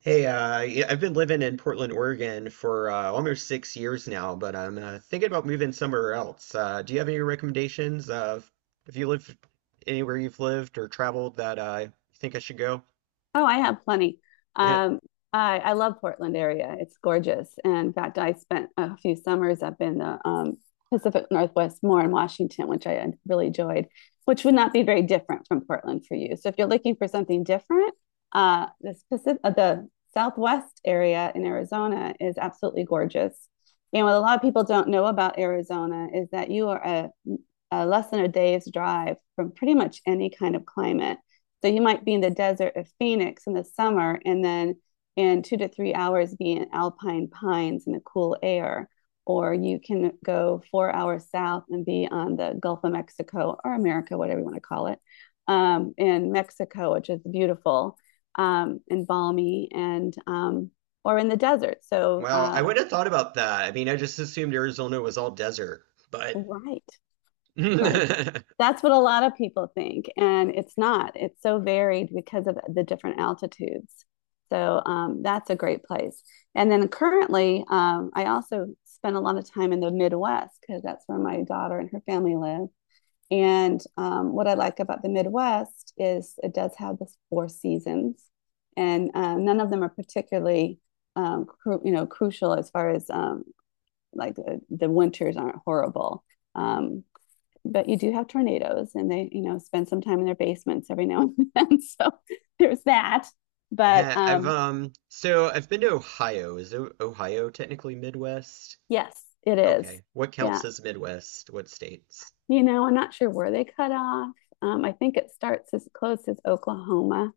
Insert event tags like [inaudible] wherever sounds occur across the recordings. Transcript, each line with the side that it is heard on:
right: Hey, yeah, I've been living in Portland, Oregon for almost 6 years now, but I'm thinking about moving somewhere else. Do you have any recommendations of if you live anywhere you've lived or traveled that you think I should go?
left: Oh, I have plenty.
right: [laughs] Yeah.
left: Um, I love Portland area. It's gorgeous. And in fact, I spent a few summers up in the Pacific Northwest, more in Washington, which I had really enjoyed, which would not be very different from Portland for you. So if you're looking for something different, the Southwest area in Arizona is absolutely gorgeous. And what a lot of people don't know about Arizona is that you are a less than a day's drive from pretty much any kind of climate, so you might be in the desert of Phoenix in the summer and then in 2 to 3 hours be in alpine pines in the cool air. Or you can go 4 hours south and be on the Gulf of Mexico or America, whatever you want to call it, in Mexico, which is beautiful, and balmy, and or in the desert. So,
right: Well, I would have thought about that. I mean, I just assumed Arizona was all desert, but
left: right,
right: [laughs]
left: right.
right: Heh,
left: That's what a lot of people think, and it's not. It's so varied because of the different altitudes. So that's a great place. And then currently, I also spend a lot of time in the Midwest because that's where my daughter and her family live. And What I like about the Midwest is it does have the four seasons, and none of them are particularly crucial as far as like the winters aren't horrible. Um, but you do have tornadoes, and they, you know, spend some time in their basements every now and then, [laughs] so there's that, but um
right: I've been to Ohio. Is Ohio technically Midwest?
left: yes, it is.
right: Okay, what
left: Yeah,
right: counts as Midwest? What states?
left: you know, I'm not sure where they cut off. I think it starts as close as Oklahoma.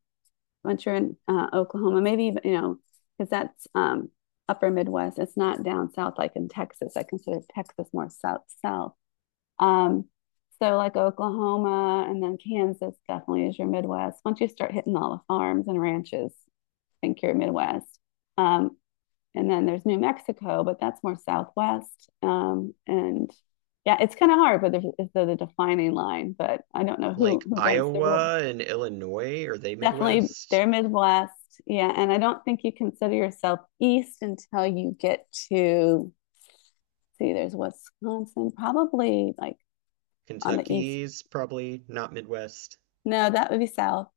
left: Once you're in Oklahoma, maybe, even, you know, because that's upper Midwest. It's not down south like in Texas. I consider Texas more south, south. Um, so like Oklahoma and then Kansas definitely is your Midwest. Once you start hitting all the farms and ranches, I think you're Midwest. Um, and then there's New Mexico, but that's more Southwest. And yeah, it's kind of hard, it's the defining line. But I don't know who
right: Like
left: who writes the rule.
right: Iowa and Illinois, are they
left: Definitely,
right: Midwest?
left: they're Midwest. Yeah, and I don't think you consider yourself East until you get to, see. There's Wisconsin, probably like on the East.
right: Kentucky's probably not Midwest.
left: No, that would be South.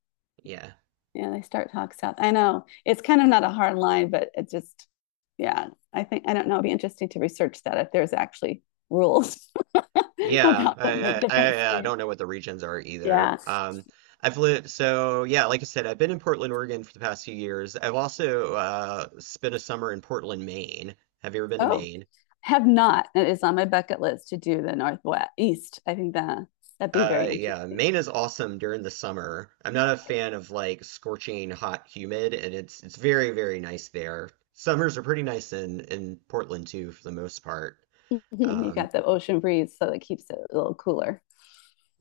right: Yeah.
left: Yeah, they start talk south. I know. It's kind of not a hard line, but it just, yeah, I think, I don't know. It'd be interesting to research that if there's actually rules [laughs]
right: Yeah,
left: about the
right: I, I
left: different
right: I I
left: states.
right: don't know what the regions are either.
left: Yeah.
right: I've lived so yeah, like I said, I've been in Portland, Oregon for the past few years. I've also spent a summer in Portland, Maine. Have you ever been to
left: Oh,
right: Maine?
left: have not. It is on my bucket list to do the Northwest East. I think that that'd be very
right: Yeah,
left: interesting.
right: Maine is awesome during the summer. I'm not a fan of like scorching hot humid, and it's very, very nice there. Summers are pretty nice in Portland too, for the most part.
left: [laughs] You
right: Um,
left: got the ocean breeze, so it keeps it a little cooler.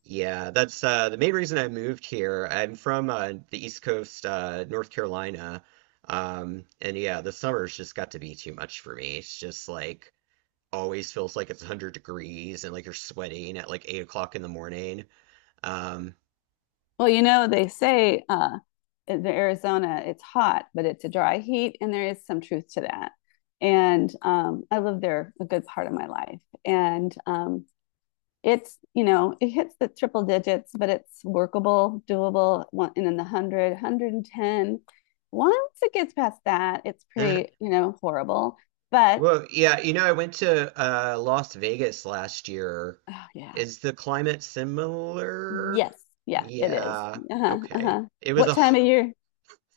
right: yeah, that's the main reason I moved here. I'm from the East Coast, North Carolina, and yeah, the summers just got to be too much for me. It's just like always feels like it's 100 degrees and like you're sweating at like 8 o'clock in the morning. Um,
left: Well, you know, they say, in Arizona it's hot, but it's a dry heat, and there is some truth to that. And I lived there a good part of my life, and it's, you know, it hits the triple digits, but it's workable, doable. One, and then the 100. Once it gets past that, it's pretty,
right: [laughs]
left: you know, horrible. But
right: Well, yeah, you know, I went to Las Vegas last year.
left: oh, yeah.
right: Is the climate similar?
left: Yes. Yeah, it is.
right: Yeah,
left: Uh-huh,
right: okay.
left: uh-huh.
right: It was
left: What
right: a
left: time of year?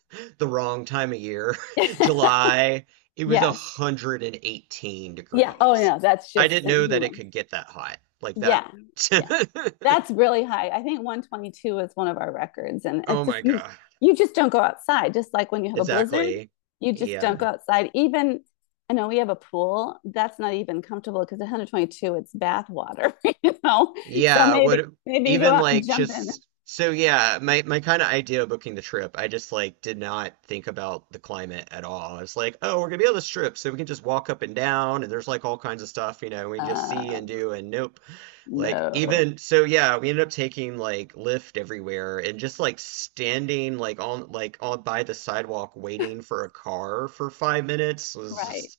right: [laughs] the wrong time of year. [laughs]
left: [laughs]
right: July, it was
left: Yes.
right: 118
left: Yeah, oh
right: degrees.
left: yeah, that's
right: I
left: just
right: didn't know that it
left: inhuman.
right: could get that hot. Like that.
left: Yeah. Yeah.
right: [laughs]
left: That's really high. I think 122 is one of our records. And
right: Oh
left: it's just,
right: my
left: you,
right: God.
left: you just don't go outside. Just like when you have a blizzard,
right: Exactly.
left: you just don't
right: Yeah.
left: go outside. Even, I know we have a pool that's not even comfortable because 122, it's bath water, [laughs] you know? So
right: Yeah,
left: maybe,
right: what
left: maybe you go
right: even
left: out and
right: like
left: jump in.
right: just so yeah, my kind of idea of booking the trip, I just like did not think about the climate at all. I was like, oh, we're gonna be on this trip, so we can just walk up and down, and there's like all kinds of stuff, you know, we can just see
left: Uh,
right: and do, and nope. Like
left: no,
right: we ended up taking like Lyft everywhere and just like standing like on by the sidewalk waiting for a car for 5 minutes was
left: right.
right: just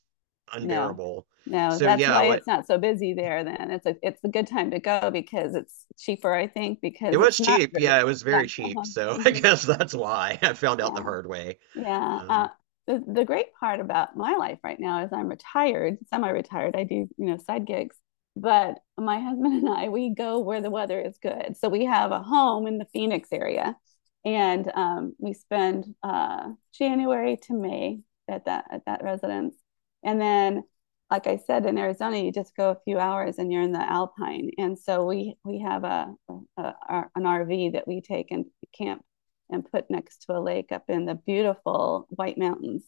left: No,
right: unbearable.
left: no.
right: So
left: That's
right: yeah,
left: why it's not so busy there then. It's a good time to go because it's cheaper, I think,
right: it
left: because
right: was
left: it's not,
right: cheap. Yeah, it was
left: yeah.
right: very cheap.
left: Uh-huh.
right: So [laughs] I
left: Mhm.
right: guess that's why I found out the
left: Yeah,
right: hard way.
left: yeah.
right: Um,
left: The great part about my life right now is I'm retired, semi-retired. I do, you know, side gigs, but my husband and I, we go where the weather is good. So we have a home in the Phoenix area, and we spend January to May at that residence, and then. Like I said, in Arizona, you just go a few hours and you're in the Alpine. And so we have a an RV that we take and camp and put next to a lake up in the beautiful White Mountains,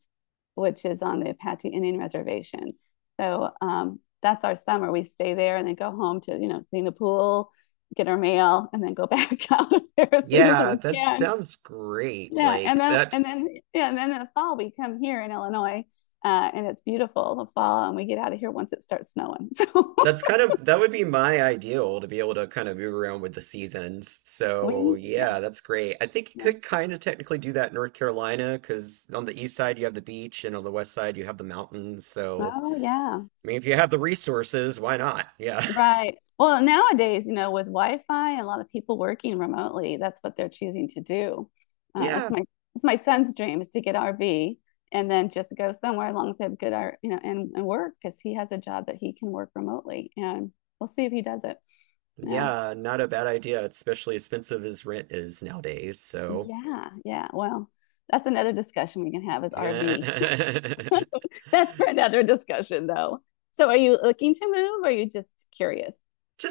left: which is on the Apache Indian Reservation. So that's our summer. We stay there and then go home to, you know, clean the pool, get our mail, and then go [laughs] back out of there as soon as
right: yeah,
left: we
right: that
left: can.
right: sounds great.
left: Yeah.
right: Like
left: Yeah. And then in the fall, we come here in Illinois, and it's beautiful the fall, and we get out of here once it starts snowing. So
right: that's kind of that would be my ideal to be able to kind of move around with the seasons.
left: [laughs]
right: So
left: we, yeah.
right: yeah, that's great. I think you
left: Yeah.
right: could kind of technically do that in North Carolina because on the east side you have the beach and on the west side you have the mountains. So
left: Oh, yeah.
right: I mean, if you have the resources, why not? Yeah. [laughs]
left: Right. Well, nowadays, you know, with Wi-Fi and a lot of people working remotely, that's what they're choosing to do. Uh, that's
right: Yeah.
left: my that's my son's dream, is to get RV and then just go somewhere alongside good art, you know, and work because he has a job that he can work remotely. And we'll see if he does it. Yeah.
right: Yeah, not a bad idea, especially expensive as rent is nowadays. So
left: Yeah. Yeah. Well, that's another discussion we can have is
right: [laughs]
left: RV.
right: Just
left: [laughs] That's for another discussion though. So are you looking to move or are you just curious?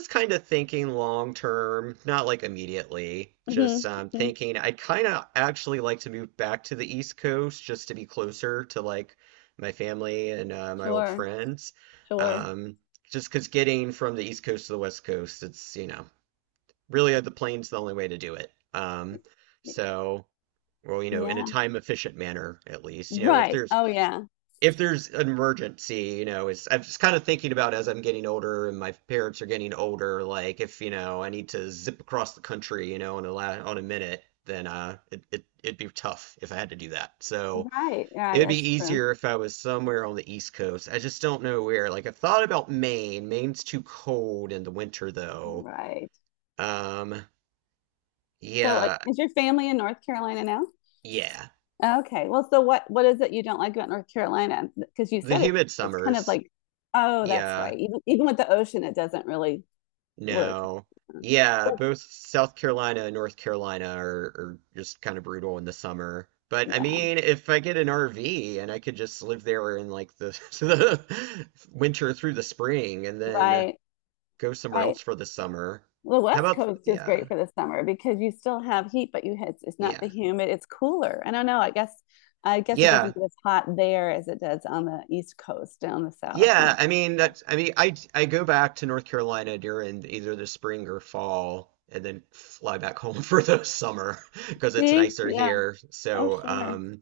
right: kind of thinking long term, not like immediately. Just
left: Hmm.
right: thinking I'd kind of actually like to move back to the East Coast just to be closer to like my family and my old
left: Sure.
right: friends.
left: Sure.
right: Um, just because getting from the East Coast to the West Coast, it's, you know, really the plane's the only way to do it. So, well, you know, in a
left: Yeah.
right: time efficient manner, at least. You know,
left: Right. Oh, yeah.
right: if there's an emergency, you know, it's I'm just kind of thinking about as I'm getting older and my parents are getting older, like if, you know, I need to zip across the country, you know, in a la on a minute, then it'd be tough if I had to do that. So
left: Right. Right.
right: it'd
left: That's
right: be
left: true.
right: easier if I was somewhere on the East Coast. I just don't know where. Like I've thought about Maine. Maine's too cold in the winter though.
left: Right.
right: Um
left: So,
right: yeah,
left: is your family in North Carolina now?
right: yeah.
left: Okay. Well, so what is it you don't like about North Carolina? Because you
right: The
left: said it,
right: humid
left: it's kind of
right: summers.
left: like, oh, that's
right: Yeah.
left: right. Even, even with the ocean, it doesn't really work.
right: No.
left: Yeah.
right: Yeah, both South Carolina and North Carolina are just kind of brutal in the summer. But I
left: Yeah.
right: mean, if I get an RV and I could just live there in like the, [laughs] the winter through the spring and then
left: Right.
right: go somewhere
left: Right.
right: else for the summer.
left: The
right: How
left: West
right: about,
left: Coast is
right: yeah,
left: great for the summer because you still have heat, but you, it's not the
right: yeah,
left: humid. It's cooler. I don't know. I guess it
right: yeah,
left: doesn't get as hot there as it does on the East Coast down the South
right: yeah.
left: and.
right: I mean,
left: Yeah.
right: that's, I mean, I go back to North Carolina during either the spring or fall and then fly back home [laughs] for the summer because it's
left: See?
right: nicer
left: Yeah.
right: here.
left: Oh,
right: So,
left: sure.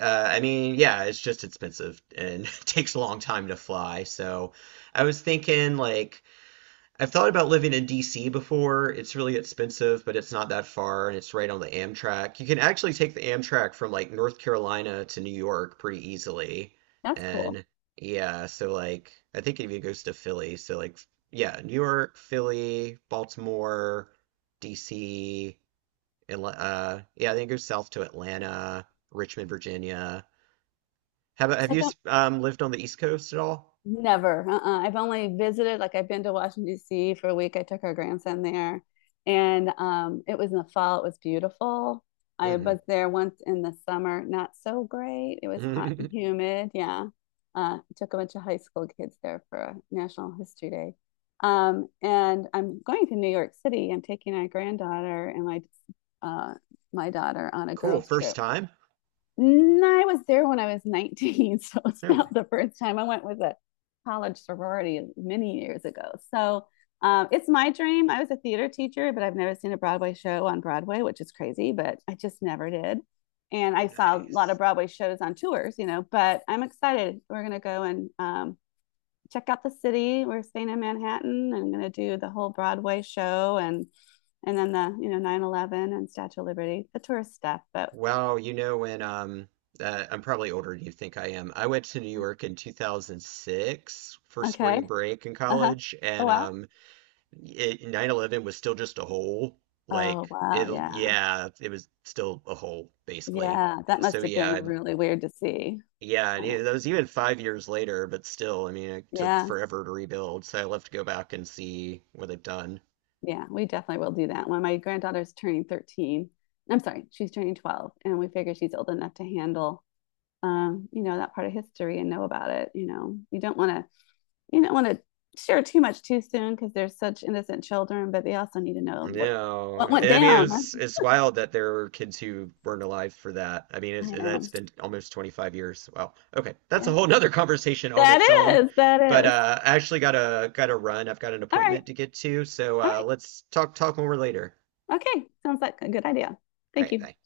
right: I mean, yeah, it's just expensive and [laughs] takes a long time to fly. So I was thinking, like, I've thought about living in DC before. It's really expensive, but it's not that far and it's right on the Amtrak. You can actually take the Amtrak from like North Carolina to New York pretty easily.
left: That's cool.
right: And yeah, so like, I think it even goes to Philly. So, like, yeah, New York, Philly, Baltimore, DC, yeah, I think it goes south to Atlanta, Richmond, Virginia. How about, have
left: So I
right: you
left: don't,
right: lived on the East Coast at all?
left: never. Uh-uh. I've only visited, like I've been to Washington, D.C. for a week. I took our grandson there, and it was in the fall. It was beautiful. I
right: Hmm.
left: was there once in the summer, not so great. It was hot and
right: [laughs]
left: humid. Yeah. Took a bunch of high school kids there for a National History Day. And I'm going to New York City. I'm taking my granddaughter and my, uh, my daughter on a
right: Cool.
left: girls'
right: First
left: trip.
right: time?
left: No, I was there when I was 19. [laughs] So it's
right: Okay.
left: about the first time I went with a college sorority many years ago. So, it's my dream. I was a theater teacher, but I've never seen a Broadway show on Broadway, which is crazy, but I just never did. And I saw a lot of
right: Nice.
left: Broadway shows on tours, you know, but I'm excited. We're going to go and, check out the city. We're staying in Manhattan. I'm going to do the whole Broadway show, and then the, you know, 9/11 and Statue of Liberty, the tourist stuff. But
right: Wow, you know when I'm probably older than you think I am. I went to New York in 2006 for
left: okay.
right: spring break in
left: Uh-huh.
right: college
left: Oh,
right: and
left: wow.
right: um it, 9/11 was still just a hole.
left: Oh,
right: Like
left: wow. Yeah.
right: it was still a hole basically.
left: Yeah. That
right: So
left: must have been
right: yeah,
left: really weird to see.
right: yeah, and
left: Kind of.
right: that was even 5 years later, but still, I mean, it took
left: Yeah.
right: forever to rebuild, so I'll have to go back and see what they've done.
left: Yeah. We definitely will do that. When my granddaughter's turning 13, I'm sorry, she's turning 12, and we figure she's old enough to handle, you know, that part of history and know about it. You know, you don't want to, you don't want to share too much too soon because they're such innocent children, but they also need to know what
right: No,
left: went
right: and I mean,
left: down. Huh?
right: it's wild that there were kids who weren't alive for that. I mean,
left: I know.
right: that's been almost 25 years. Wow. Okay, that's a
left: Yeah.
right: whole nother conversation on
left: That
right: its own.
left: is,
right: But
left: that is.
right: I actually got to run. I've got an
left: All right.
right: appointment to get to, so
left: All right.
right: let's talk more later.
left: Okay. Sounds like a good idea.
right: All
left: Thank
right: right,
left: you.
right: bye.